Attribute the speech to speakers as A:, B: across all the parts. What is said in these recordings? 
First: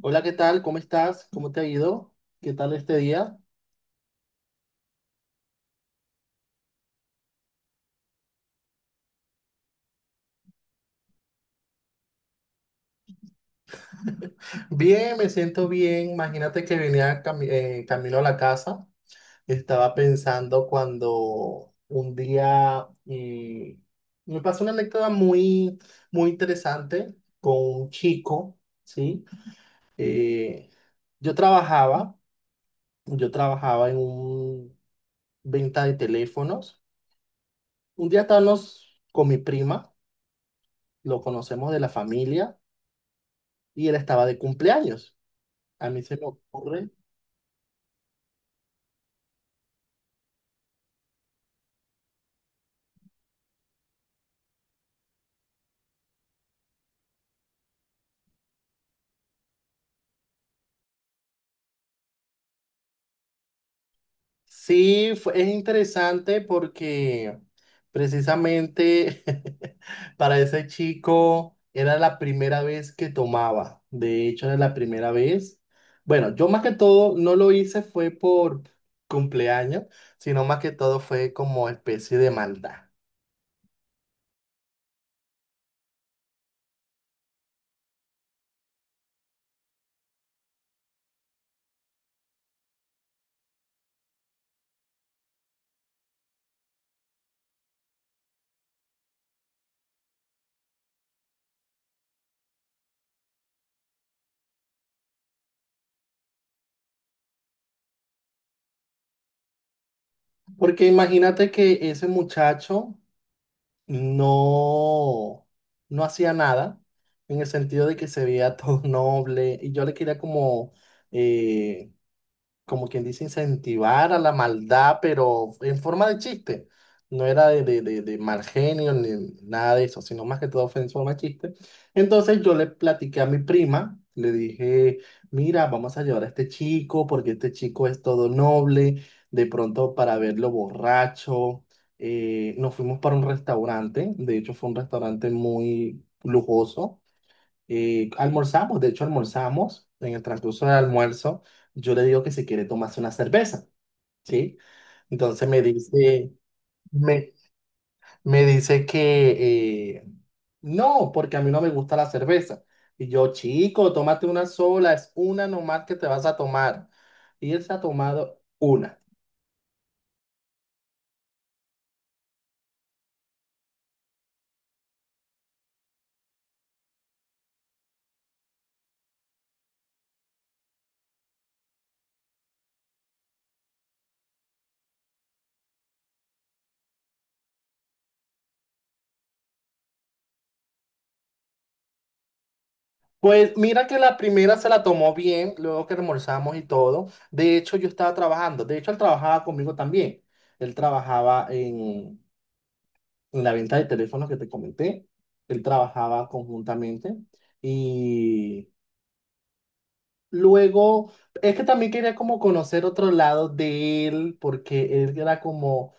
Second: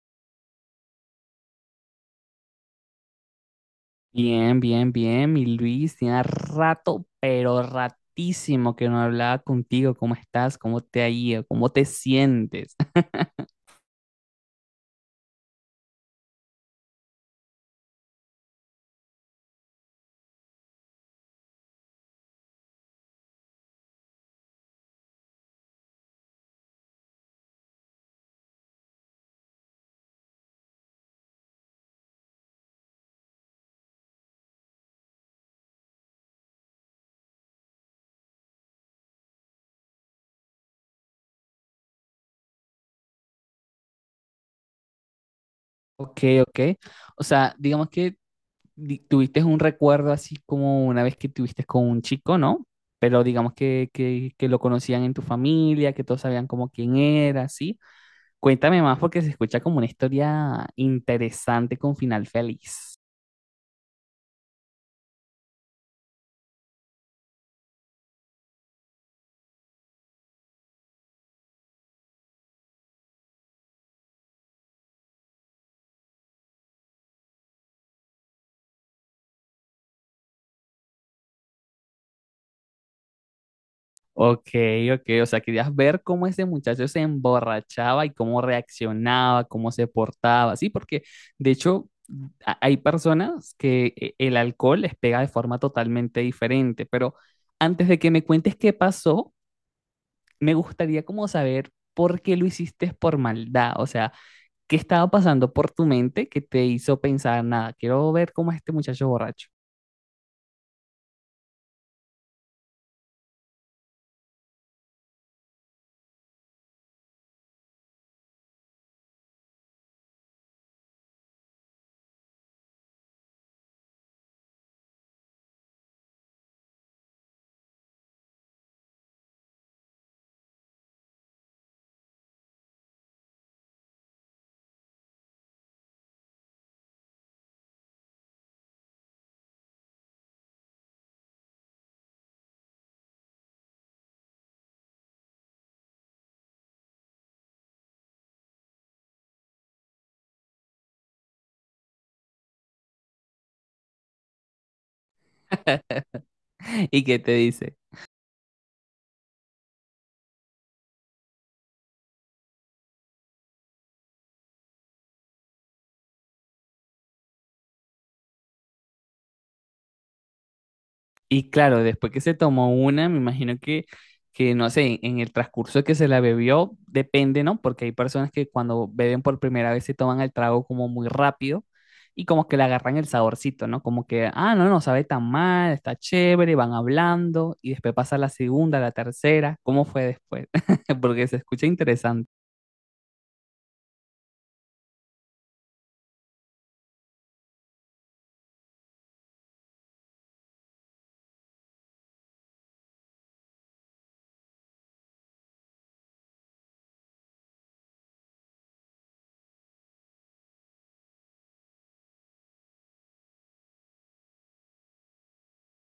A: Hola, ¿qué tal? ¿Cómo estás? ¿Cómo te ha ido? ¿Qué tal este día?
B: Bien, bien, bien, mi Luis, tenía rato, pero ratísimo que no hablaba contigo. ¿Cómo estás? ¿Cómo te ha ido? ¿Cómo te sientes?
A: Bien, me siento bien. Imagínate que venía camino a la casa. Estaba pensando cuando un día me pasó una anécdota muy, muy interesante con un chico, ¿sí? Eh, yo trabajaba, yo trabajaba en un venta de teléfonos. Un día estábamos con mi prima, lo conocemos de la familia, y él estaba de cumpleaños. A mí se
B: Ok,
A: me
B: ok.
A: ocurre.
B: O sea, digamos que tuviste un recuerdo así como una vez que tuviste con un chico, ¿no? Pero digamos que, que, lo conocían en tu familia, que todos sabían como quién era, ¿sí? Cuéntame más porque se escucha como una historia interesante con final feliz.
A: Sí, es interesante porque precisamente para ese chico era la primera vez que tomaba. De hecho, era la primera vez. Bueno, yo más que todo no lo hice fue por cumpleaños, sino más que todo fue como especie de maldad.
B: Ok, ok, o sea, querías ver cómo ese muchacho se emborrachaba y cómo reaccionaba, cómo se portaba, sí, porque de hecho hay personas que el alcohol les pega de forma totalmente diferente, pero antes de que me cuentes qué pasó, me gustaría como saber por qué lo hiciste por maldad, o sea, qué estaba pasando por tu mente que te hizo pensar, nada, quiero ver cómo es este muchacho borracho.
A: Porque imagínate que ese muchacho no, no hacía nada, en el sentido de que se veía todo noble, y yo le quería como, eh, como quien dice, incentivar a la maldad, pero en forma de chiste. No era de mal genio ni nada de eso, sino más que todo fue en forma de chiste. Entonces yo le platiqué a mi prima, le dije, mira, vamos a llevar a este chico porque este chico es todo noble, de pronto para verlo borracho. Nos fuimos para un restaurante, de hecho fue un restaurante muy lujoso y almorzamos, de hecho almorzamos, en el transcurso del almuerzo, yo le digo que si quiere tomarse una cerveza, ¿sí? Entonces me dice,
B: ¿Y qué
A: me,
B: te dice?
A: me dice que no, porque a mí no me gusta la cerveza. Y yo, chico, tómate una sola, es una nomás que te vas a tomar. Y él se ha tomado una.
B: Y claro, después que se tomó una, me imagino que no sé, en, el transcurso que se la bebió, depende, ¿no? Porque hay personas que cuando beben por primera vez se toman el trago como muy rápido y como que le agarran el saborcito, ¿no? Como que, ah, no, no sabe tan mal, está chévere, van hablando y después pasa la segunda, la tercera, ¿cómo fue después? Porque se escucha interesante.
A: Pues mira que la primera se la tomó bien, luego que almorzamos y todo. De hecho, yo estaba trabajando, de hecho, él trabajaba conmigo también. Él trabajaba en la venta de teléfonos que te comenté. Él trabajaba conjuntamente y luego, es que también quería como conocer otro lado de él, porque él era como,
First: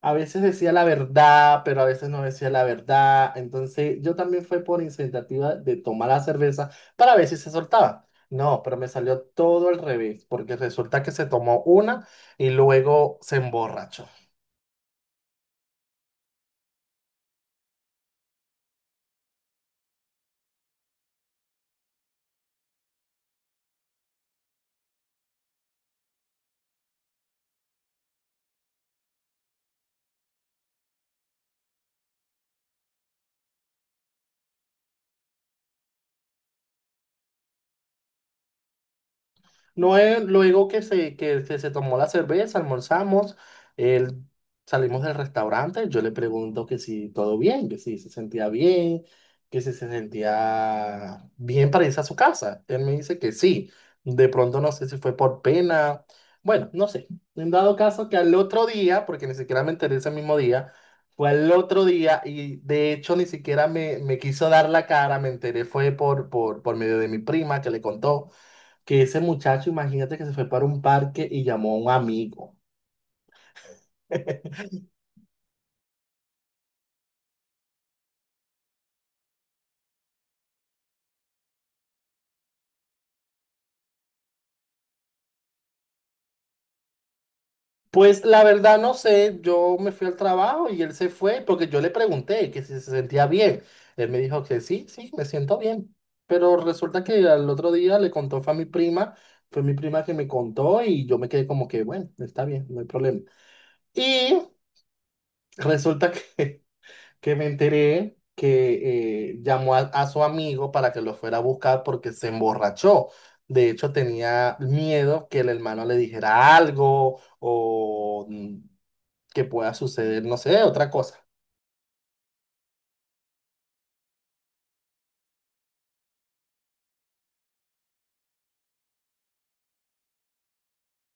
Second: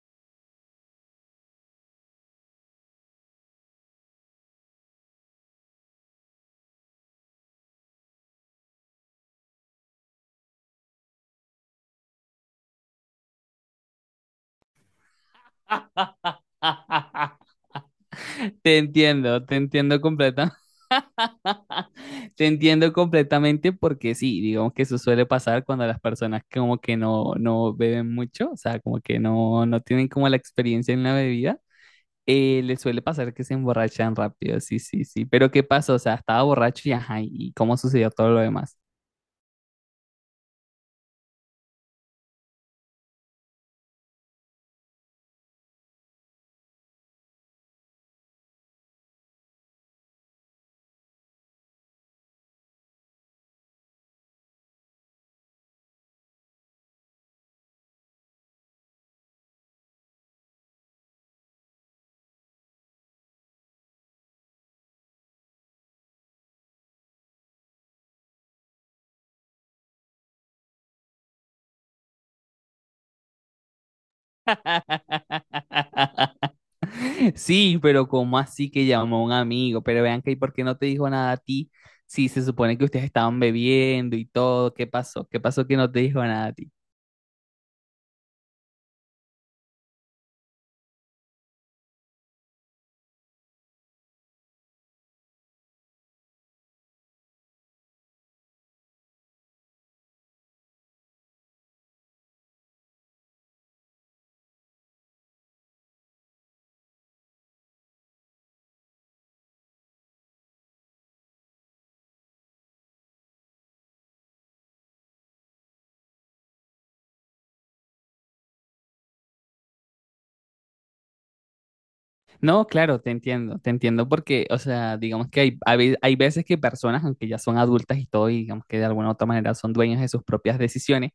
A: a veces decía la verdad, pero a veces no decía la verdad. Entonces yo también fue por iniciativa de tomar la cerveza para ver si se soltaba. No, pero me salió todo al revés, porque resulta que se tomó una y luego se emborrachó.
B: Te entiendo completamente. Te entiendo completamente porque sí, digamos que eso suele pasar cuando las personas como que no, no beben mucho, o sea, como que no, no tienen como la experiencia en la bebida, les suele pasar que se emborrachan rápido, sí, sí, sí. Pero ¿qué pasó? O sea, estaba borracho y ajá, ¿y cómo sucedió todo lo demás?
A: No, luego que se tomó la cerveza, almorzamos, él- salimos del restaurante, yo le pregunto que si todo bien, que si se sentía bien, que si se sentía bien para irse a su casa. Él me dice que sí. De pronto no sé si fue por pena, bueno, no sé. En dado caso que al otro día, porque ni siquiera me enteré ese mismo día, fue al otro día y de hecho ni siquiera me quiso dar la cara, me enteré fue por, por medio de mi prima que le contó que ese muchacho, imagínate que se fue para un parque y llamó a un amigo.
B: Sí, pero ¿cómo así que llamó a un amigo? Pero vean que, ¿y por qué no te dijo nada a ti? Si se supone que ustedes estaban bebiendo y todo, ¿qué pasó? ¿Qué pasó que no te dijo nada a ti?
A: Pues la verdad no sé, yo me fui al trabajo y él se fue porque yo le pregunté que si se sentía bien. Él me dijo que sí, sí, me siento bien. Pero resulta que al otro día le contó, fue a mi prima, fue mi prima que me contó y yo me quedé como que, bueno, está bien, no hay problema. Y resulta que que me enteré que llamó a su amigo para que lo fuera a buscar porque se emborrachó. De hecho, tenía miedo que el hermano le dijera algo o que pueda suceder, no sé, otra cosa.
B: No, claro, te entiendo porque, o sea, digamos que hay, hay veces que personas, aunque ya son adultas y todo, y digamos que de alguna u otra manera son dueñas de sus propias decisiones,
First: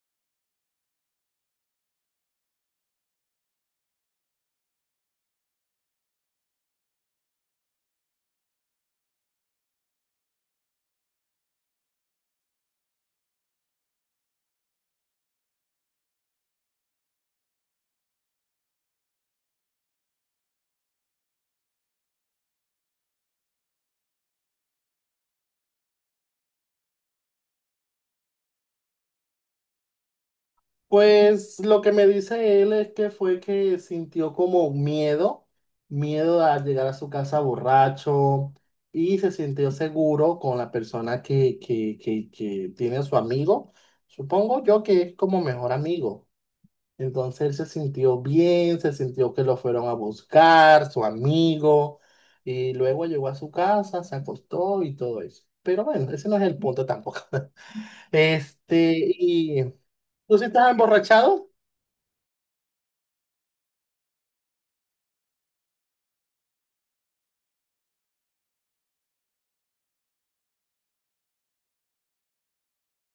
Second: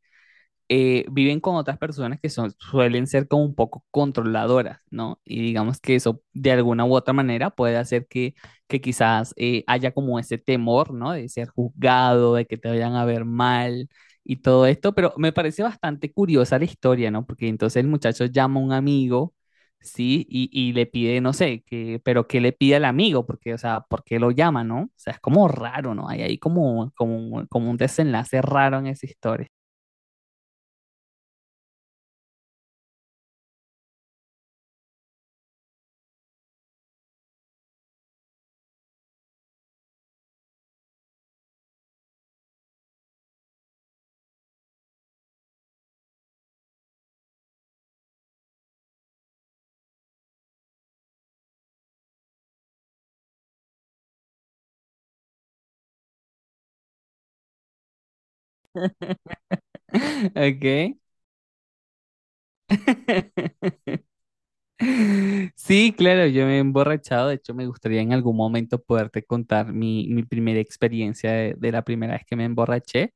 B: viven con otras personas que son, suelen ser como un poco controladoras, ¿no? Y digamos que eso de alguna u otra manera puede hacer que quizás haya como ese temor, ¿no? De ser juzgado, de que te vayan a ver mal y todo esto, pero me parece bastante curiosa la historia, ¿no? Porque entonces el muchacho llama a un amigo, ¿sí? Y le pide, no sé, que, pero ¿qué le pide al amigo? Porque, o sea, ¿por qué lo llama, no? O sea, es como raro, ¿no? Hay ahí como, como, como un desenlace raro en esa historia.
A: Pues lo que me dice él es que fue que sintió como miedo, miedo a llegar a su casa borracho y se sintió seguro con la persona que tiene su amigo. Supongo yo que es como mejor amigo. Entonces él se sintió bien, se sintió que lo fueron a buscar, su amigo, y luego llegó a su casa, se acostó y todo eso. Pero bueno, ese no es el punto tampoco. Este, y tú si estás
B: Ok.
A: emborrachado,
B: Sí, claro, yo me he emborrachado. De hecho, me gustaría en algún momento poderte contar mi primera experiencia de la primera vez que me emborraché.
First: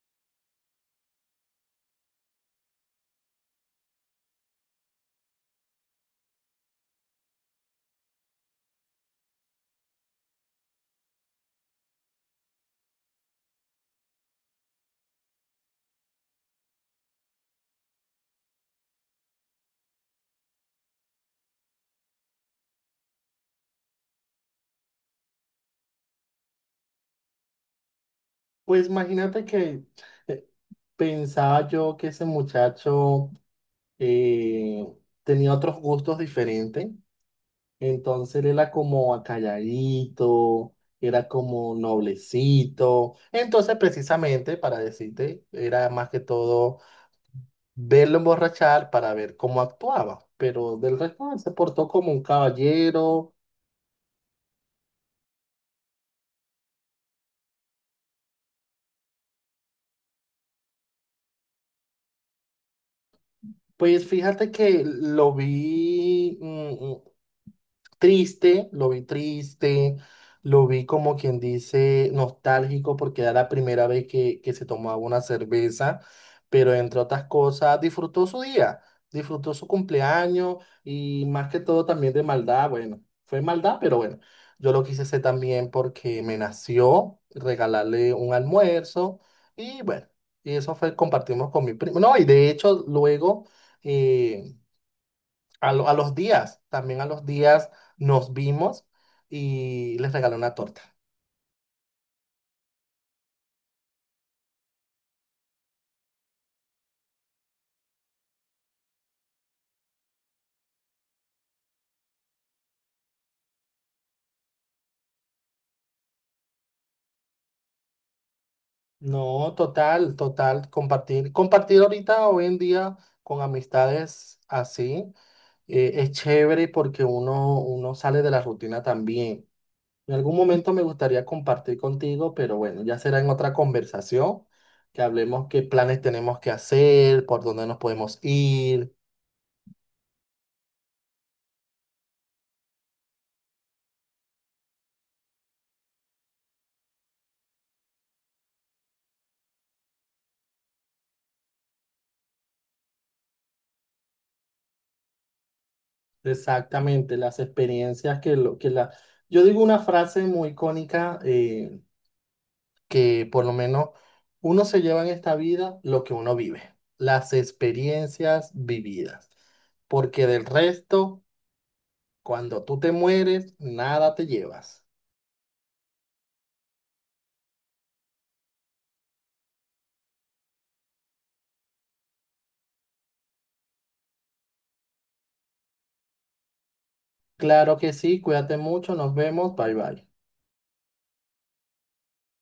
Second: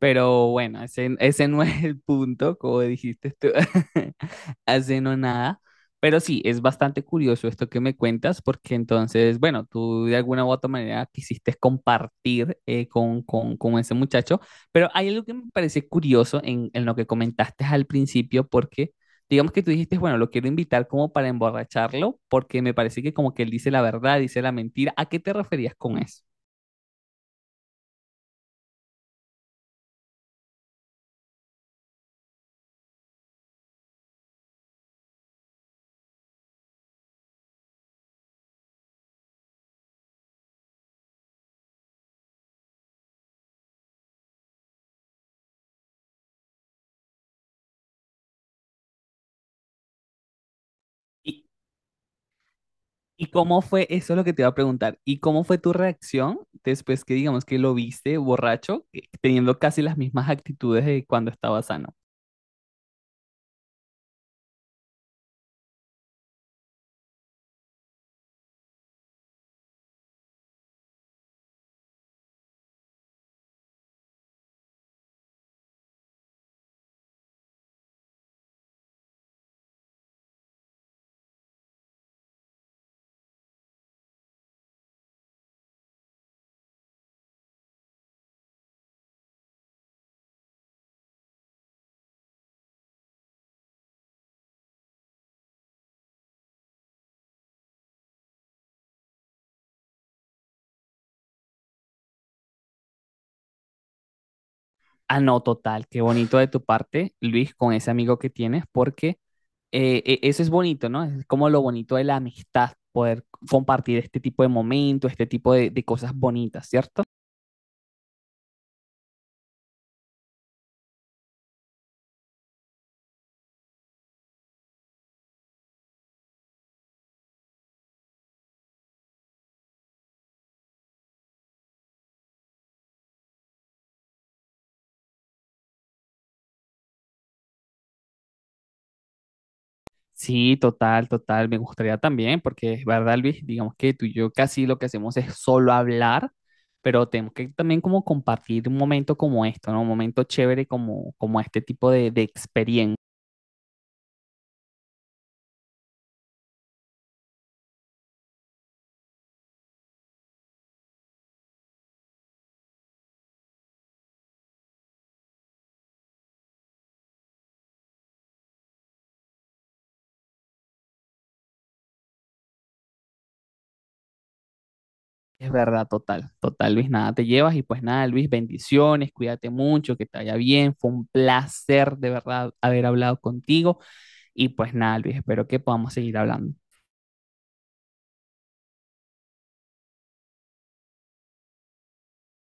B: Pero bueno, ese no es el punto, como dijiste tú, hace no nada. Pero sí, es bastante curioso esto que me cuentas, porque entonces, bueno, tú de alguna u otra manera quisiste compartir con, con ese muchacho, pero hay algo que me parece curioso en lo que comentaste al principio, porque digamos que tú dijiste, bueno, lo quiero invitar como para emborracharlo, porque me parece que como que él dice la verdad, dice la mentira. ¿A qué te referías con eso?
A: pues imagínate que eh, pensaba yo que ese muchacho eh, tenía otros gustos diferentes. Entonces él era como acalladito, era como noblecito. Entonces, precisamente para decirte, era más que todo verlo emborrachar para ver cómo actuaba. Pero del resto él se portó como un
B: ¿Y
A: caballero.
B: cómo fue? Eso es lo que te iba a preguntar. ¿Y cómo fue tu reacción después que digamos que lo viste borracho, teniendo casi las mismas actitudes de cuando estaba sano?
A: Pues fíjate que lo vi. Triste, lo vi triste, lo vi como quien dice nostálgico porque era la primera vez que se tomaba una cerveza, pero entre otras cosas disfrutó su día, disfrutó su cumpleaños y más que todo también de maldad, bueno, fue maldad, pero bueno, yo lo quise hacer también porque me nació regalarle un almuerzo y bueno, y eso fue, compartimos con mi primo, no, y de hecho luego eh, a los días, también a los días nos vimos y les regalé una torta.
B: Ah, no, total, qué bonito de tu parte, Luis, con ese amigo que tienes, porque eso es bonito, ¿no? Es como lo bonito de la amistad, poder compartir este tipo de momentos, este tipo de cosas bonitas, ¿cierto?
A: No, total, total, compartir, compartir ahorita, hoy en día, con amistades así, es chévere porque uno, uno sale de la rutina también. En algún momento me gustaría compartir contigo, pero bueno, ya será en otra conversación, que hablemos qué planes tenemos que hacer, por dónde nos podemos ir.
B: Sí, total, total. Me gustaría también, porque es verdad, Luis, digamos que tú y yo casi lo que hacemos es solo hablar, pero tenemos que también como compartir un momento como esto, ¿no? Un momento chévere como, como este tipo de experiencia.
A: Exactamente, las experiencias que lo que la. Yo digo una frase muy icónica que por lo menos uno se lleva en esta vida lo que uno vive, las experiencias vividas, porque del resto, cuando tú te mueres, nada te llevas.
B: Es verdad, total, total, Luis, nada te llevas y pues nada, Luis, bendiciones, cuídate mucho, que te vaya bien. Fue un placer de verdad haber hablado contigo y pues nada, Luis, espero que podamos seguir hablando.
A: Claro que sí, cuídate mucho, nos vemos, bye bye.